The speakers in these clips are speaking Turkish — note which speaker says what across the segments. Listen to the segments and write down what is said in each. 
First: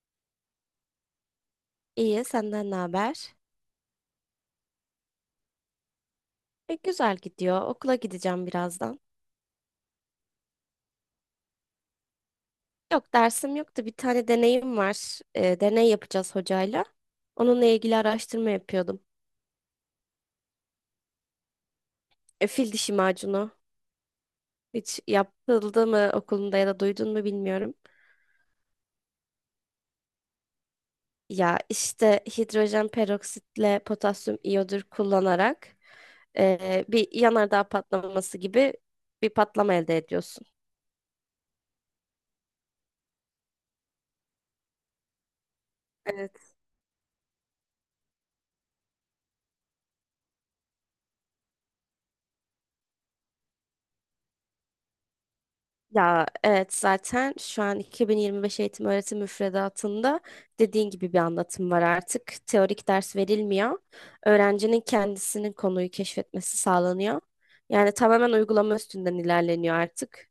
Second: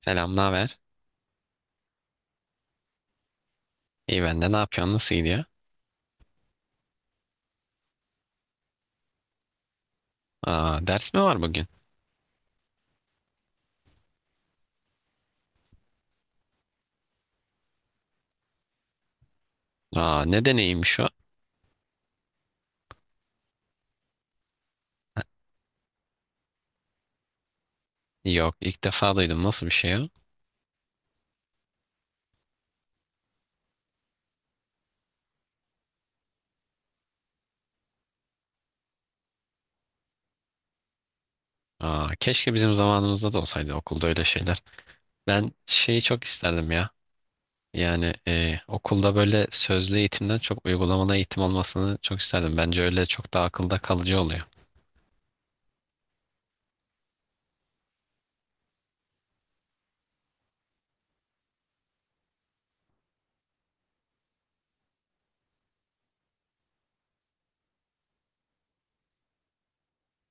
Speaker 1: Selam, ne haber?
Speaker 2: İyi, senden ne haber?
Speaker 1: İyi ben de. Ne yapıyorsun? Nasıl gidiyor?
Speaker 2: Güzel gidiyor. Okula gideceğim birazdan.
Speaker 1: Aa, ders mi var bugün?
Speaker 2: Yok, dersim yoktu. Bir tane deneyim var. Deney yapacağız hocayla. Onunla ilgili araştırma yapıyordum.
Speaker 1: Aa, ne deneyimmiş o?
Speaker 2: Fil dişi macunu. Hiç yapıldı mı okulunda ya da duydun mu bilmiyorum.
Speaker 1: Yok, ilk defa duydum. Nasıl bir şey o?
Speaker 2: Ya işte hidrojen peroksitle potasyum iyodür kullanarak bir yanardağ patlaması gibi bir patlama elde ediyorsun.
Speaker 1: Aa, keşke bizim zamanımızda da olsaydı okulda öyle şeyler. Ben şeyi çok
Speaker 2: E,
Speaker 1: isterdim ya. Yani okulda böyle sözlü eğitimden çok uygulamalı eğitim olmasını çok isterdim. Bence öyle çok daha akılda kalıcı oluyor.
Speaker 2: Ya evet zaten şu an 2025 eğitim öğretim müfredatında dediğin gibi bir anlatım var artık. Teorik ders verilmiyor. Öğrencinin kendisinin konuyu keşfetmesi sağlanıyor. Yani tamamen uygulama üstünden ilerleniyor artık.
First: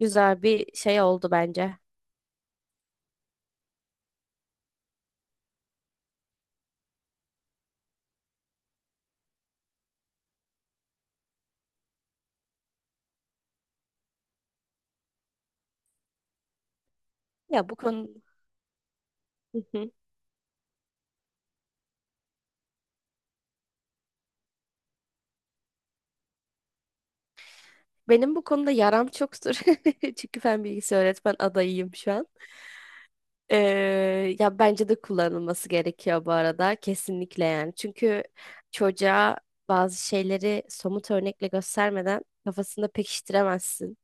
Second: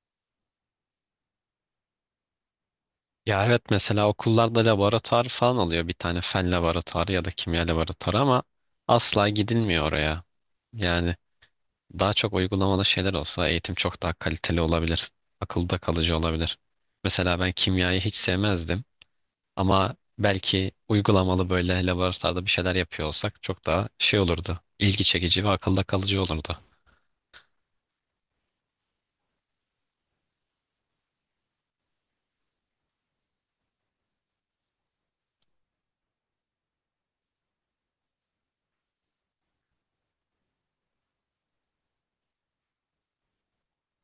Speaker 2: Güzel bir şey oldu bence.
Speaker 1: Ya evet, mesela okullarda laboratuvar falan oluyor. Bir tane fen laboratuvarı ya da kimya laboratuvarı ama asla gidilmiyor oraya. Yani daha çok uygulamalı şeyler olsa eğitim çok daha kaliteli olabilir. Akılda kalıcı olabilir. Mesela ben
Speaker 2: Ya bu
Speaker 1: kimyayı
Speaker 2: konu,
Speaker 1: hiç sevmezdim
Speaker 2: hı hı,
Speaker 1: ama belki uygulamalı böyle laboratuvarda bir şeyler yapıyor olsak çok daha şey olurdu. İlgi çekici ve akılda kalıcı olurdu.
Speaker 2: benim bu konuda yaram çoktur. Çünkü fen bilgisi öğretmen adayıyım şu an. Ya bence de kullanılması gerekiyor bu arada kesinlikle yani. Çünkü çocuğa bazı şeyleri somut örnekle göstermeden kafasında pekiştiremezsin.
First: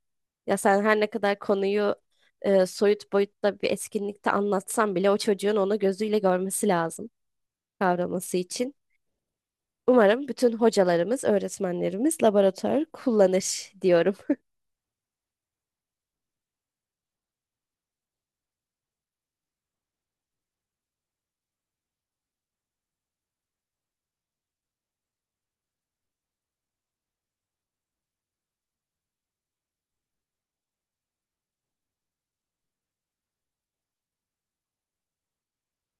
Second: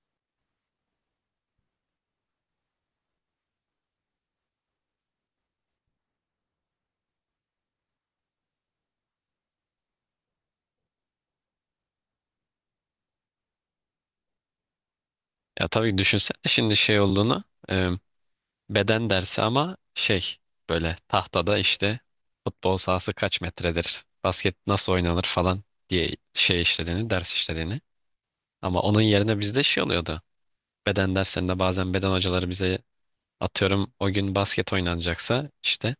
Speaker 2: Ya sen her ne kadar konuyu soyut boyutta bir etkinlikte anlatsan bile o çocuğun onu gözüyle görmesi lazım kavraması için. Umarım bütün hocalarımız, öğretmenlerimiz laboratuvar kullanır diyorum.
Speaker 1: Ya tabii, düşünsene şimdi şey olduğunu, e, beden dersi ama şey, böyle tahtada işte futbol sahası kaç metredir, basket nasıl oynanır falan diye şey işlediğini, ders işlediğini. Ama onun yerine bizde şey oluyordu. Beden derslerinde bazen beden hocaları bize, atıyorum o gün basket oynanacaksa işte,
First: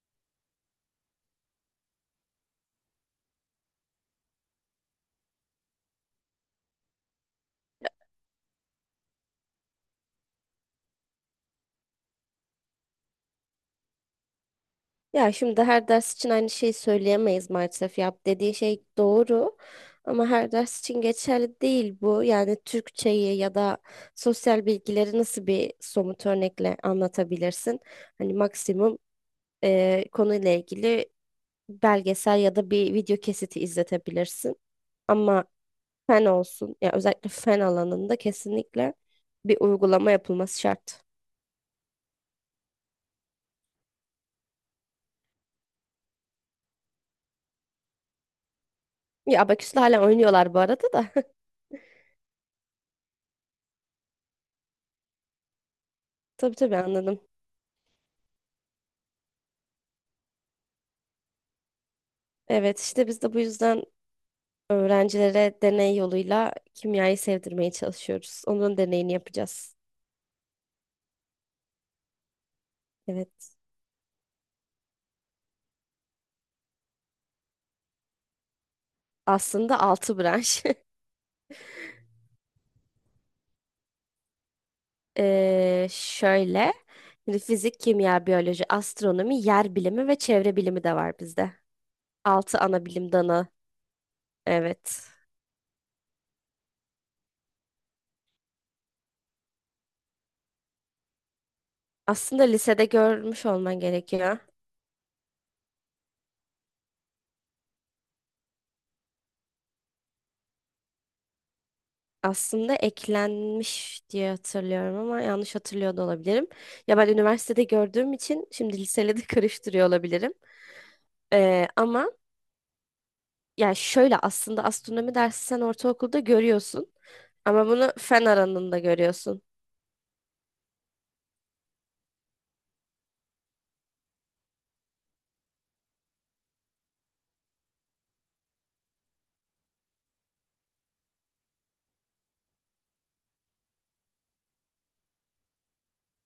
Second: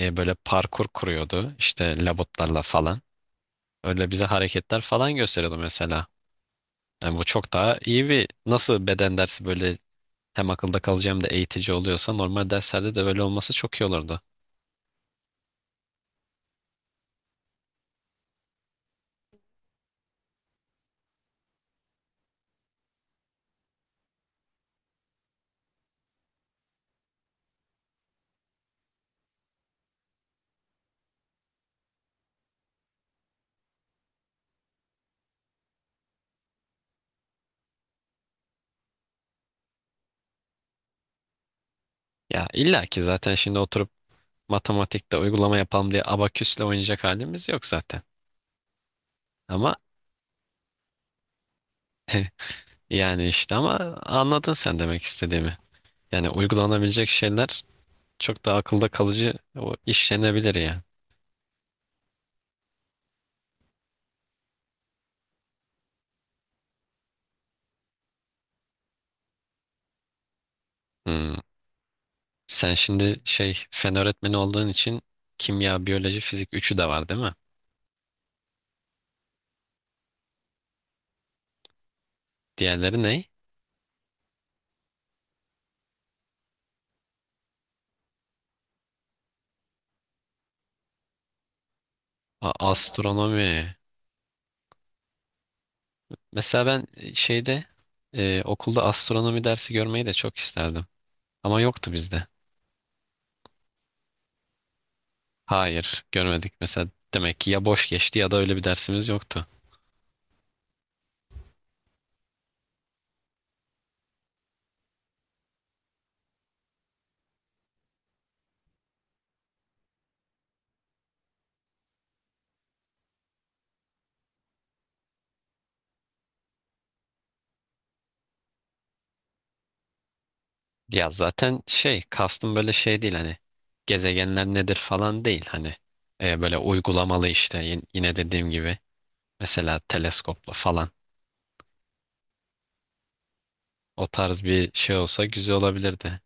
Speaker 1: böyle parkur kuruyordu işte labutlarla falan. Öyle bize hareketler falan gösteriyordu mesela. Yani bu çok daha iyi bir, nasıl beden dersi böyle hem akılda kalıcı hem de eğitici oluyorsa normal derslerde de böyle olması çok iyi olurdu.
Speaker 2: Ya şimdi her ders için aynı şeyi söyleyemeyiz maalesef. Yap dediği şey doğru ama her ders için geçerli değil bu. Yani Türkçeyi ya da sosyal bilgileri nasıl bir somut örnekle anlatabilirsin? Hani maksimum konuyla ilgili belgesel ya da bir video kesiti izletebilirsin. Ama fen olsun ya özellikle fen alanında kesinlikle bir uygulama yapılması şart.
Speaker 1: Ya illa ki zaten şimdi oturup matematikte uygulama yapalım diye abaküsle oynayacak halimiz yok zaten.
Speaker 2: Ya
Speaker 1: Ama
Speaker 2: abaküsle hala oynuyorlar bu arada da.
Speaker 1: yani işte ama anladın sen demek istediğimi. Yani
Speaker 2: Tabii tabii
Speaker 1: uygulanabilecek
Speaker 2: anladım.
Speaker 1: şeyler çok da akılda kalıcı, o işlenebilir ya.
Speaker 2: Evet işte biz de bu yüzden öğrencilere deney yoluyla kimyayı sevdirmeye çalışıyoruz. Onun deneyini yapacağız.
Speaker 1: Hmm. Sen şimdi
Speaker 2: Evet.
Speaker 1: şey, fen öğretmeni olduğun için kimya, biyoloji, fizik üçü de var değil mi?
Speaker 2: Aslında 6 branş.
Speaker 1: Diğerleri ne?
Speaker 2: Şöyle. Şimdi fizik, kimya, biyoloji, astronomi, yer bilimi ve çevre bilimi de var bizde.
Speaker 1: A-
Speaker 2: 6 ana bilim dalı.
Speaker 1: astronomi.
Speaker 2: Evet.
Speaker 1: Mesela ben şeyde, okulda astronomi dersi görmeyi de çok isterdim. Ama yoktu bizde.
Speaker 2: Aslında lisede görmüş olman gerekiyor.
Speaker 1: Hayır, görmedik mesela. Demek ki ya boş geçti ya da öyle bir dersimiz yoktu.
Speaker 2: Aslında eklenmiş diye hatırlıyorum ama yanlış hatırlıyor da olabilirim. Ya ben üniversitede gördüğüm için şimdi liseyle de karıştırıyor olabilirim. Ama Yani şöyle aslında astronomi dersi sen ortaokulda görüyorsun ama bunu fen alanında görüyorsun.
Speaker 1: Ya zaten şey kastım böyle şey değil, hani gezegenler nedir falan değil, hani, böyle uygulamalı işte yine dediğim gibi. Mesela teleskopla falan. O tarz bir şey olsa güzel olabilirdi.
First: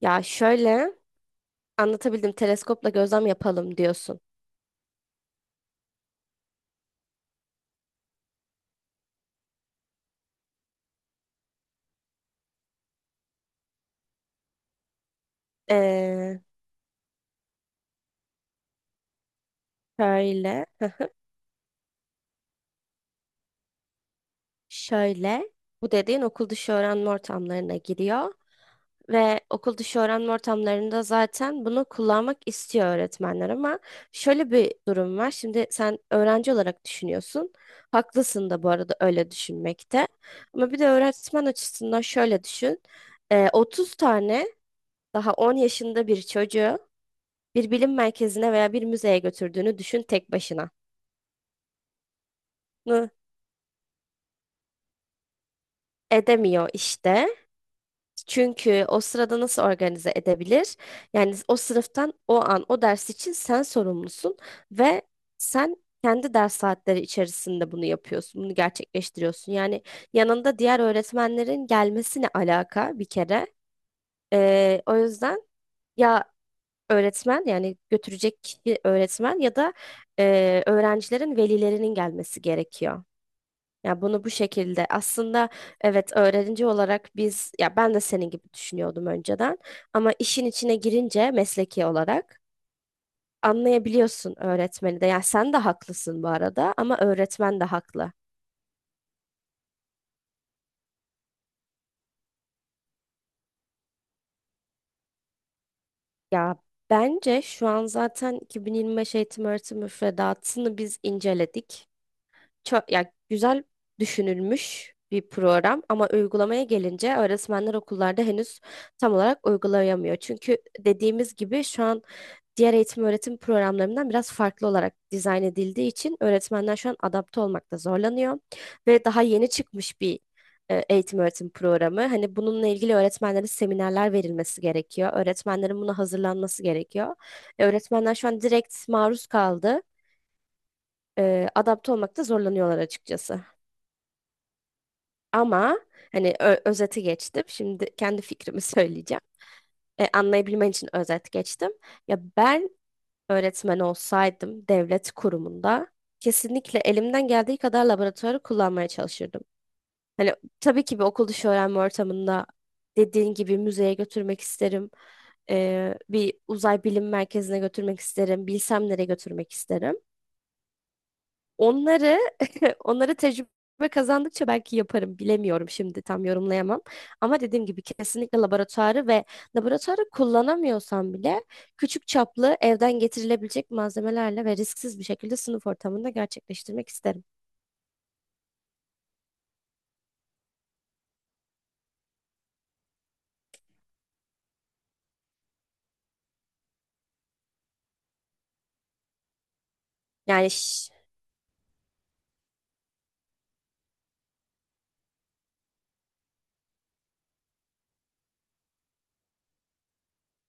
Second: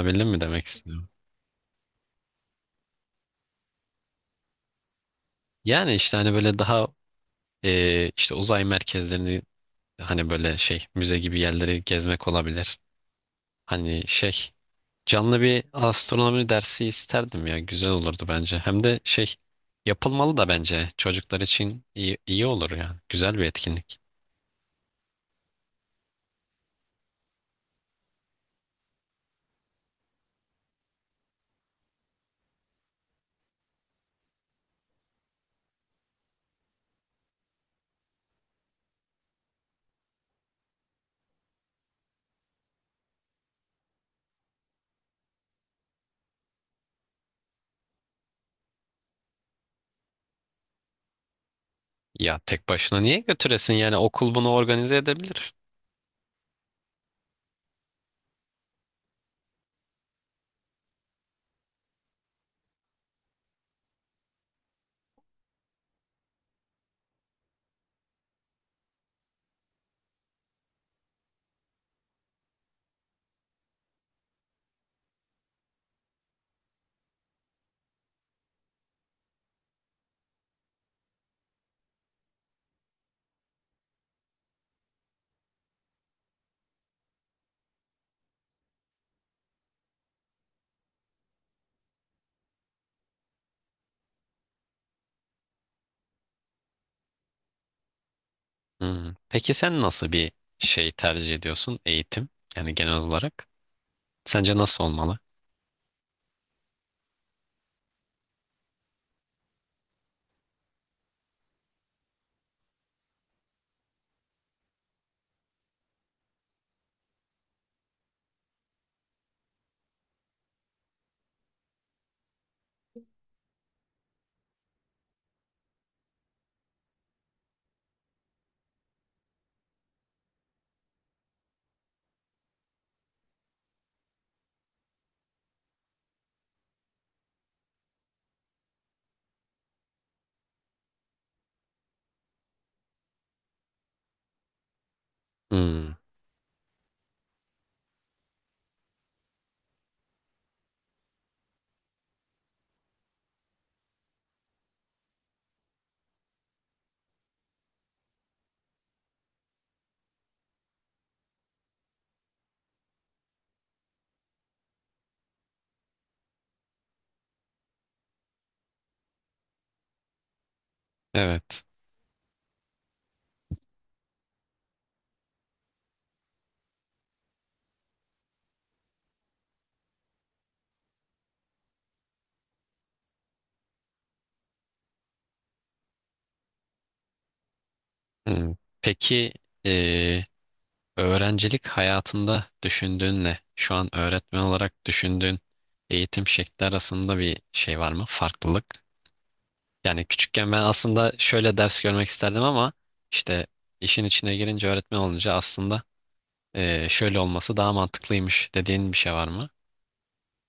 Speaker 2: Ya
Speaker 1: mi demek
Speaker 2: şöyle
Speaker 1: istiyorum?
Speaker 2: anlatabildim, teleskopla gözlem yapalım diyorsun.
Speaker 1: Yani işte hani böyle daha, işte uzay merkezlerini, hani böyle şey, müze gibi yerleri gezmek olabilir. Hani şey, canlı bir
Speaker 2: Ee,
Speaker 1: astronomi dersi isterdim ya, güzel olurdu bence. Hem de şey, yapılmalı da
Speaker 2: şöyle,
Speaker 1: bence, çocuklar için iyi, iyi olur yani. Güzel bir etkinlik.
Speaker 2: şöyle Bu dediğin okul dışı öğrenme ortamlarına giriyor. Ve okul dışı öğrenme ortamlarında zaten bunu kullanmak istiyor öğretmenler ama şöyle bir durum var. Şimdi sen öğrenci olarak düşünüyorsun. Haklısın da bu arada öyle düşünmekte. Ama bir de öğretmen açısından şöyle düşün. 30 tane daha 10 yaşında bir çocuğu bir bilim merkezine veya bir müzeye götürdüğünü düşün tek başına.
Speaker 1: Ya tek başına
Speaker 2: Hı,
Speaker 1: niye götüresin yani, okul bunu organize edebilir.
Speaker 2: edemiyor işte. Çünkü o sırada nasıl organize edebilir? Yani o sınıftan o an o ders için sen sorumlusun ve sen kendi ders saatleri içerisinde bunu yapıyorsun, bunu gerçekleştiriyorsun. Yani yanında diğer öğretmenlerin gelmesine alaka bir kere. O yüzden ya öğretmen, yani götürecek kişi öğretmen ya da öğrencilerin velilerinin gelmesi gerekiyor. Ya bunu bu şekilde aslında evet, öğrenci olarak biz, ya ben de senin gibi düşünüyordum önceden ama işin içine girince mesleki olarak anlayabiliyorsun öğretmeni de. Ya sen de haklısın bu arada ama öğretmen de haklı.
Speaker 1: Hmm. Peki sen nasıl bir şey tercih ediyorsun, eğitim? Yani genel olarak. Sence nasıl olmalı?
Speaker 2: Ya bence şu an zaten 2025 eğitim öğretim müfredatını biz inceledik. Çok ya güzel düşünülmüş bir program ama uygulamaya gelince öğretmenler okullarda henüz tam olarak uygulayamıyor. Çünkü dediğimiz gibi şu an diğer eğitim öğretim programlarından biraz farklı olarak dizayn edildiği için öğretmenler şu an adapte olmakta zorlanıyor ve daha yeni çıkmış bir eğitim öğretim programı. Hani bununla ilgili öğretmenlere seminerler verilmesi gerekiyor. Öğretmenlerin buna hazırlanması gerekiyor. Öğretmenler şu an direkt maruz kaldı. Adapte olmakta zorlanıyorlar açıkçası. Ama
Speaker 1: Hmm.
Speaker 2: hani özeti geçtim. Şimdi kendi fikrimi söyleyeceğim. Anlayabilmen için özet geçtim. Ya ben öğretmen olsaydım devlet kurumunda kesinlikle elimden geldiği kadar laboratuvarı kullanmaya çalışırdım. Hani tabii ki bir okul dışı öğrenme ortamında dediğin gibi müzeye götürmek isterim. Bir uzay bilim merkezine götürmek isterim. Bilsem nereye götürmek isterim.
Speaker 1: Evet.
Speaker 2: Onları onları tecrübe kazandıkça belki yaparım. Bilemiyorum, şimdi tam yorumlayamam. Ama dediğim gibi kesinlikle laboratuvarı ve laboratuvarı kullanamıyorsam bile küçük çaplı evden getirilebilecek malzemelerle ve risksiz bir şekilde sınıf ortamında gerçekleştirmek isterim.
Speaker 1: Hmm. Peki eee, öğrencilik hayatında düşündüğünle şu an öğretmen olarak düşündüğün eğitim şekli arasında bir şey var mı? Farklılık. Yani
Speaker 2: Yani,
Speaker 1: küçükken ben aslında şöyle ders görmek isterdim ama işte, işin içine girince, öğretmen olunca aslında şöyle olması daha mantıklıymış dediğin bir şey var mı?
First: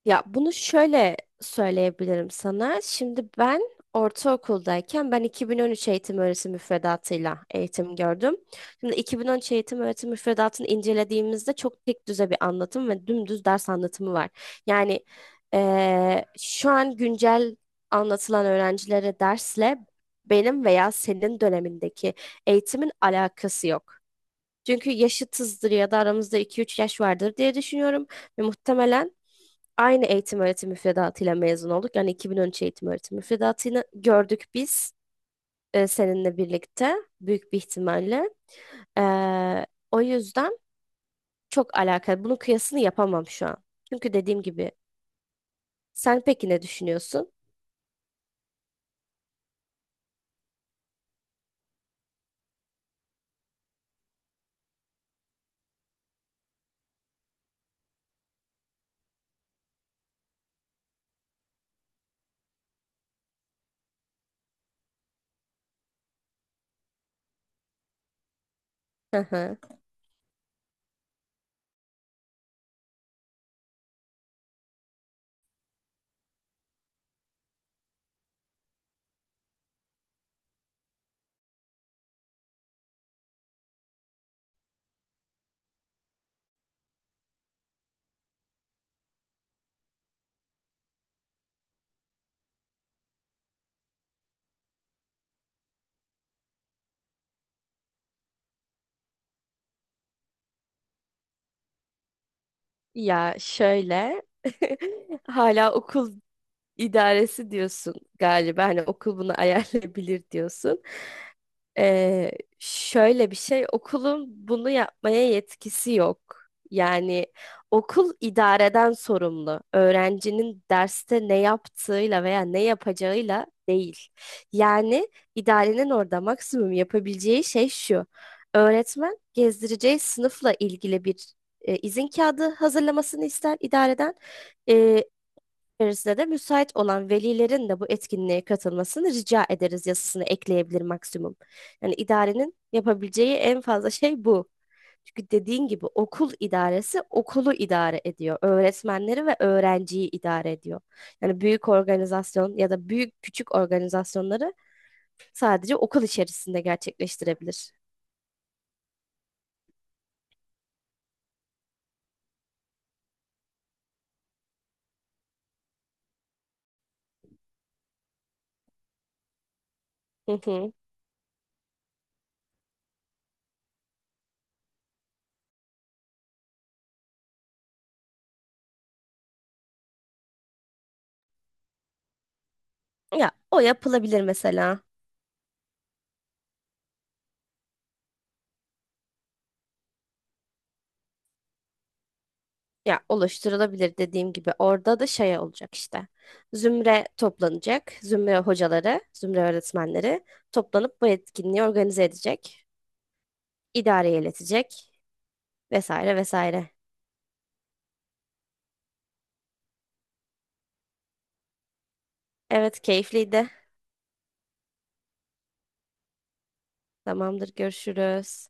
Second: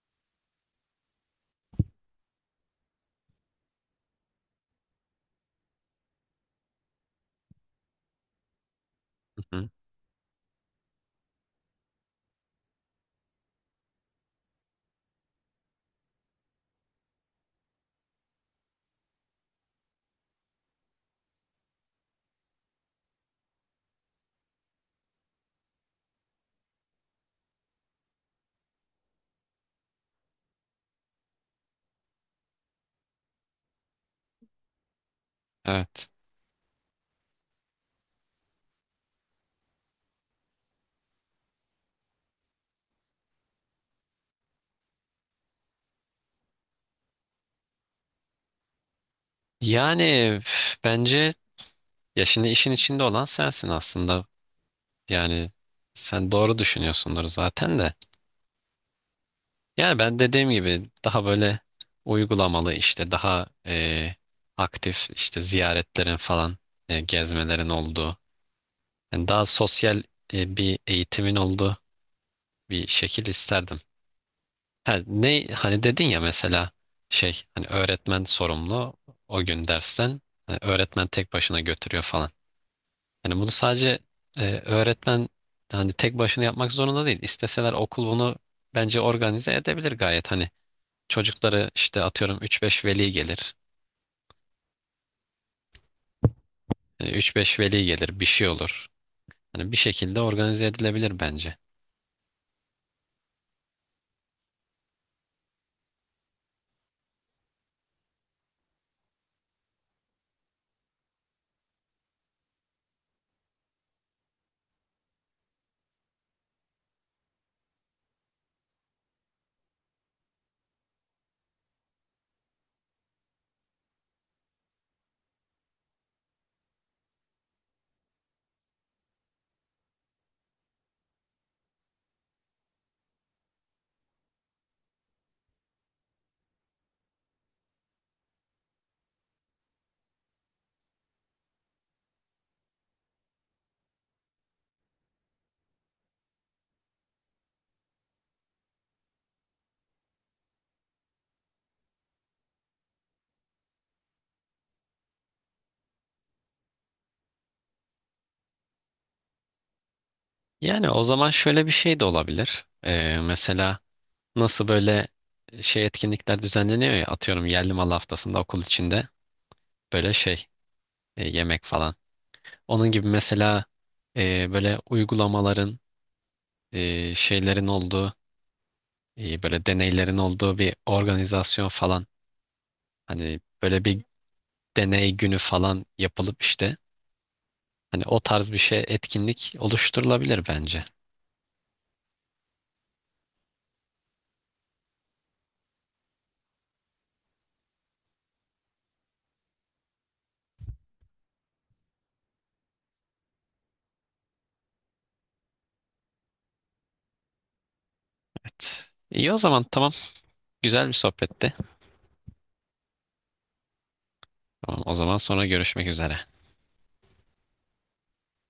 Speaker 2: ya bunu şöyle söyleyebilirim sana. Şimdi ben ortaokuldayken, ben 2013 eğitim öğretim müfredatıyla eğitim gördüm. Şimdi
Speaker 1: Hı
Speaker 2: 2013
Speaker 1: hı.
Speaker 2: eğitim öğretim müfredatını incelediğimizde çok tek düze bir anlatım ve dümdüz ders anlatımı var. Yani şu an güncel anlatılan öğrencilere dersle benim veya senin dönemindeki eğitimin alakası yok. Çünkü yaşıtızdır ya da aramızda 2-3 yaş vardır diye düşünüyorum ve muhtemelen aynı eğitim öğretim müfredatıyla mezun olduk. Yani 2013 eğitim öğretim müfredatını gördük biz,
Speaker 1: Evet.
Speaker 2: seninle birlikte büyük bir ihtimalle. Eee, O yüzden çok alakalı. Bunun kıyasını yapamam şu an. Çünkü dediğim gibi, sen peki ne düşünüyorsun?
Speaker 1: Yani üf, bence, ya şimdi işin içinde olan sensin aslında. Yani sen doğru düşünüyorsundur zaten de. Yani ben dediğim gibi daha böyle uygulamalı, işte daha aktif, işte ziyaretlerin falan, gezmelerin olduğu.
Speaker 2: Hı
Speaker 1: Yani daha
Speaker 2: hı.
Speaker 1: sosyal, bir eğitimin olduğu bir şekil isterdim. Ha, ne, hani dedin ya mesela, şey, hani öğretmen sorumlu o gün dersten, hani öğretmen tek başına götürüyor falan. Yani bunu sadece öğretmen, hani tek başına yapmak zorunda değil. İsteseler okul bunu bence organize edebilir gayet. Hani çocukları işte atıyorum üç beş veli gelir. E, 3-5 veli gelir, bir şey olur. Hani bir şekilde organize edilebilir bence.
Speaker 2: Ya şöyle, hala okul idaresi diyorsun galiba, hani okul bunu ayarlayabilir diyorsun. Ee, Şöyle bir şey, okulun bunu yapmaya yetkisi yok. Yani okul idareden sorumlu. Öğrencinin derste ne yaptığıyla veya ne yapacağıyla değil. Yani idarenin orada maksimum yapabileceği şey şu. Öğretmen gezdireceği sınıfla ilgili bir izin kağıdı hazırlamasını ister idareden, içerisinde de müsait olan velilerin de bu etkinliğe katılmasını rica ederiz yazısını ekleyebilir maksimum. Yani idarenin yapabileceği en fazla şey bu. Çünkü dediğin gibi okul idaresi okulu idare ediyor. Öğretmenleri ve öğrenciyi idare ediyor. Yani büyük organizasyon ya da büyük küçük organizasyonları sadece okul içerisinde gerçekleştirebilir.
Speaker 1: Yani o zaman şöyle bir şey de olabilir. E, mesela nasıl böyle şey etkinlikler düzenleniyor ya, atıyorum yerli mal haftasında okul içinde böyle
Speaker 2: Hı
Speaker 1: şey,
Speaker 2: hı.
Speaker 1: yemek falan. Onun gibi mesela, böyle uygulamaların, şeylerin olduğu, İyi böyle deneylerin olduğu bir organizasyon falan,
Speaker 2: Ya
Speaker 1: hani
Speaker 2: o
Speaker 1: böyle bir
Speaker 2: yapılabilir mesela.
Speaker 1: deney günü falan yapılıp işte, hani o tarz bir şey etkinlik oluşturulabilir bence.
Speaker 2: Ya oluşturulabilir, dediğim gibi orada da şey olacak işte. Zümre toplanacak. Zümre hocaları, zümre öğretmenleri toplanıp bu etkinliği organize edecek. İdareye iletecek, vesaire vesaire.
Speaker 1: Evet. İyi, o zaman tamam. Güzel bir sohbetti.
Speaker 2: Evet, keyifliydi.
Speaker 1: Tamam, o zaman sonra görüşmek üzere.
Speaker 2: Tamamdır, görüşürüz.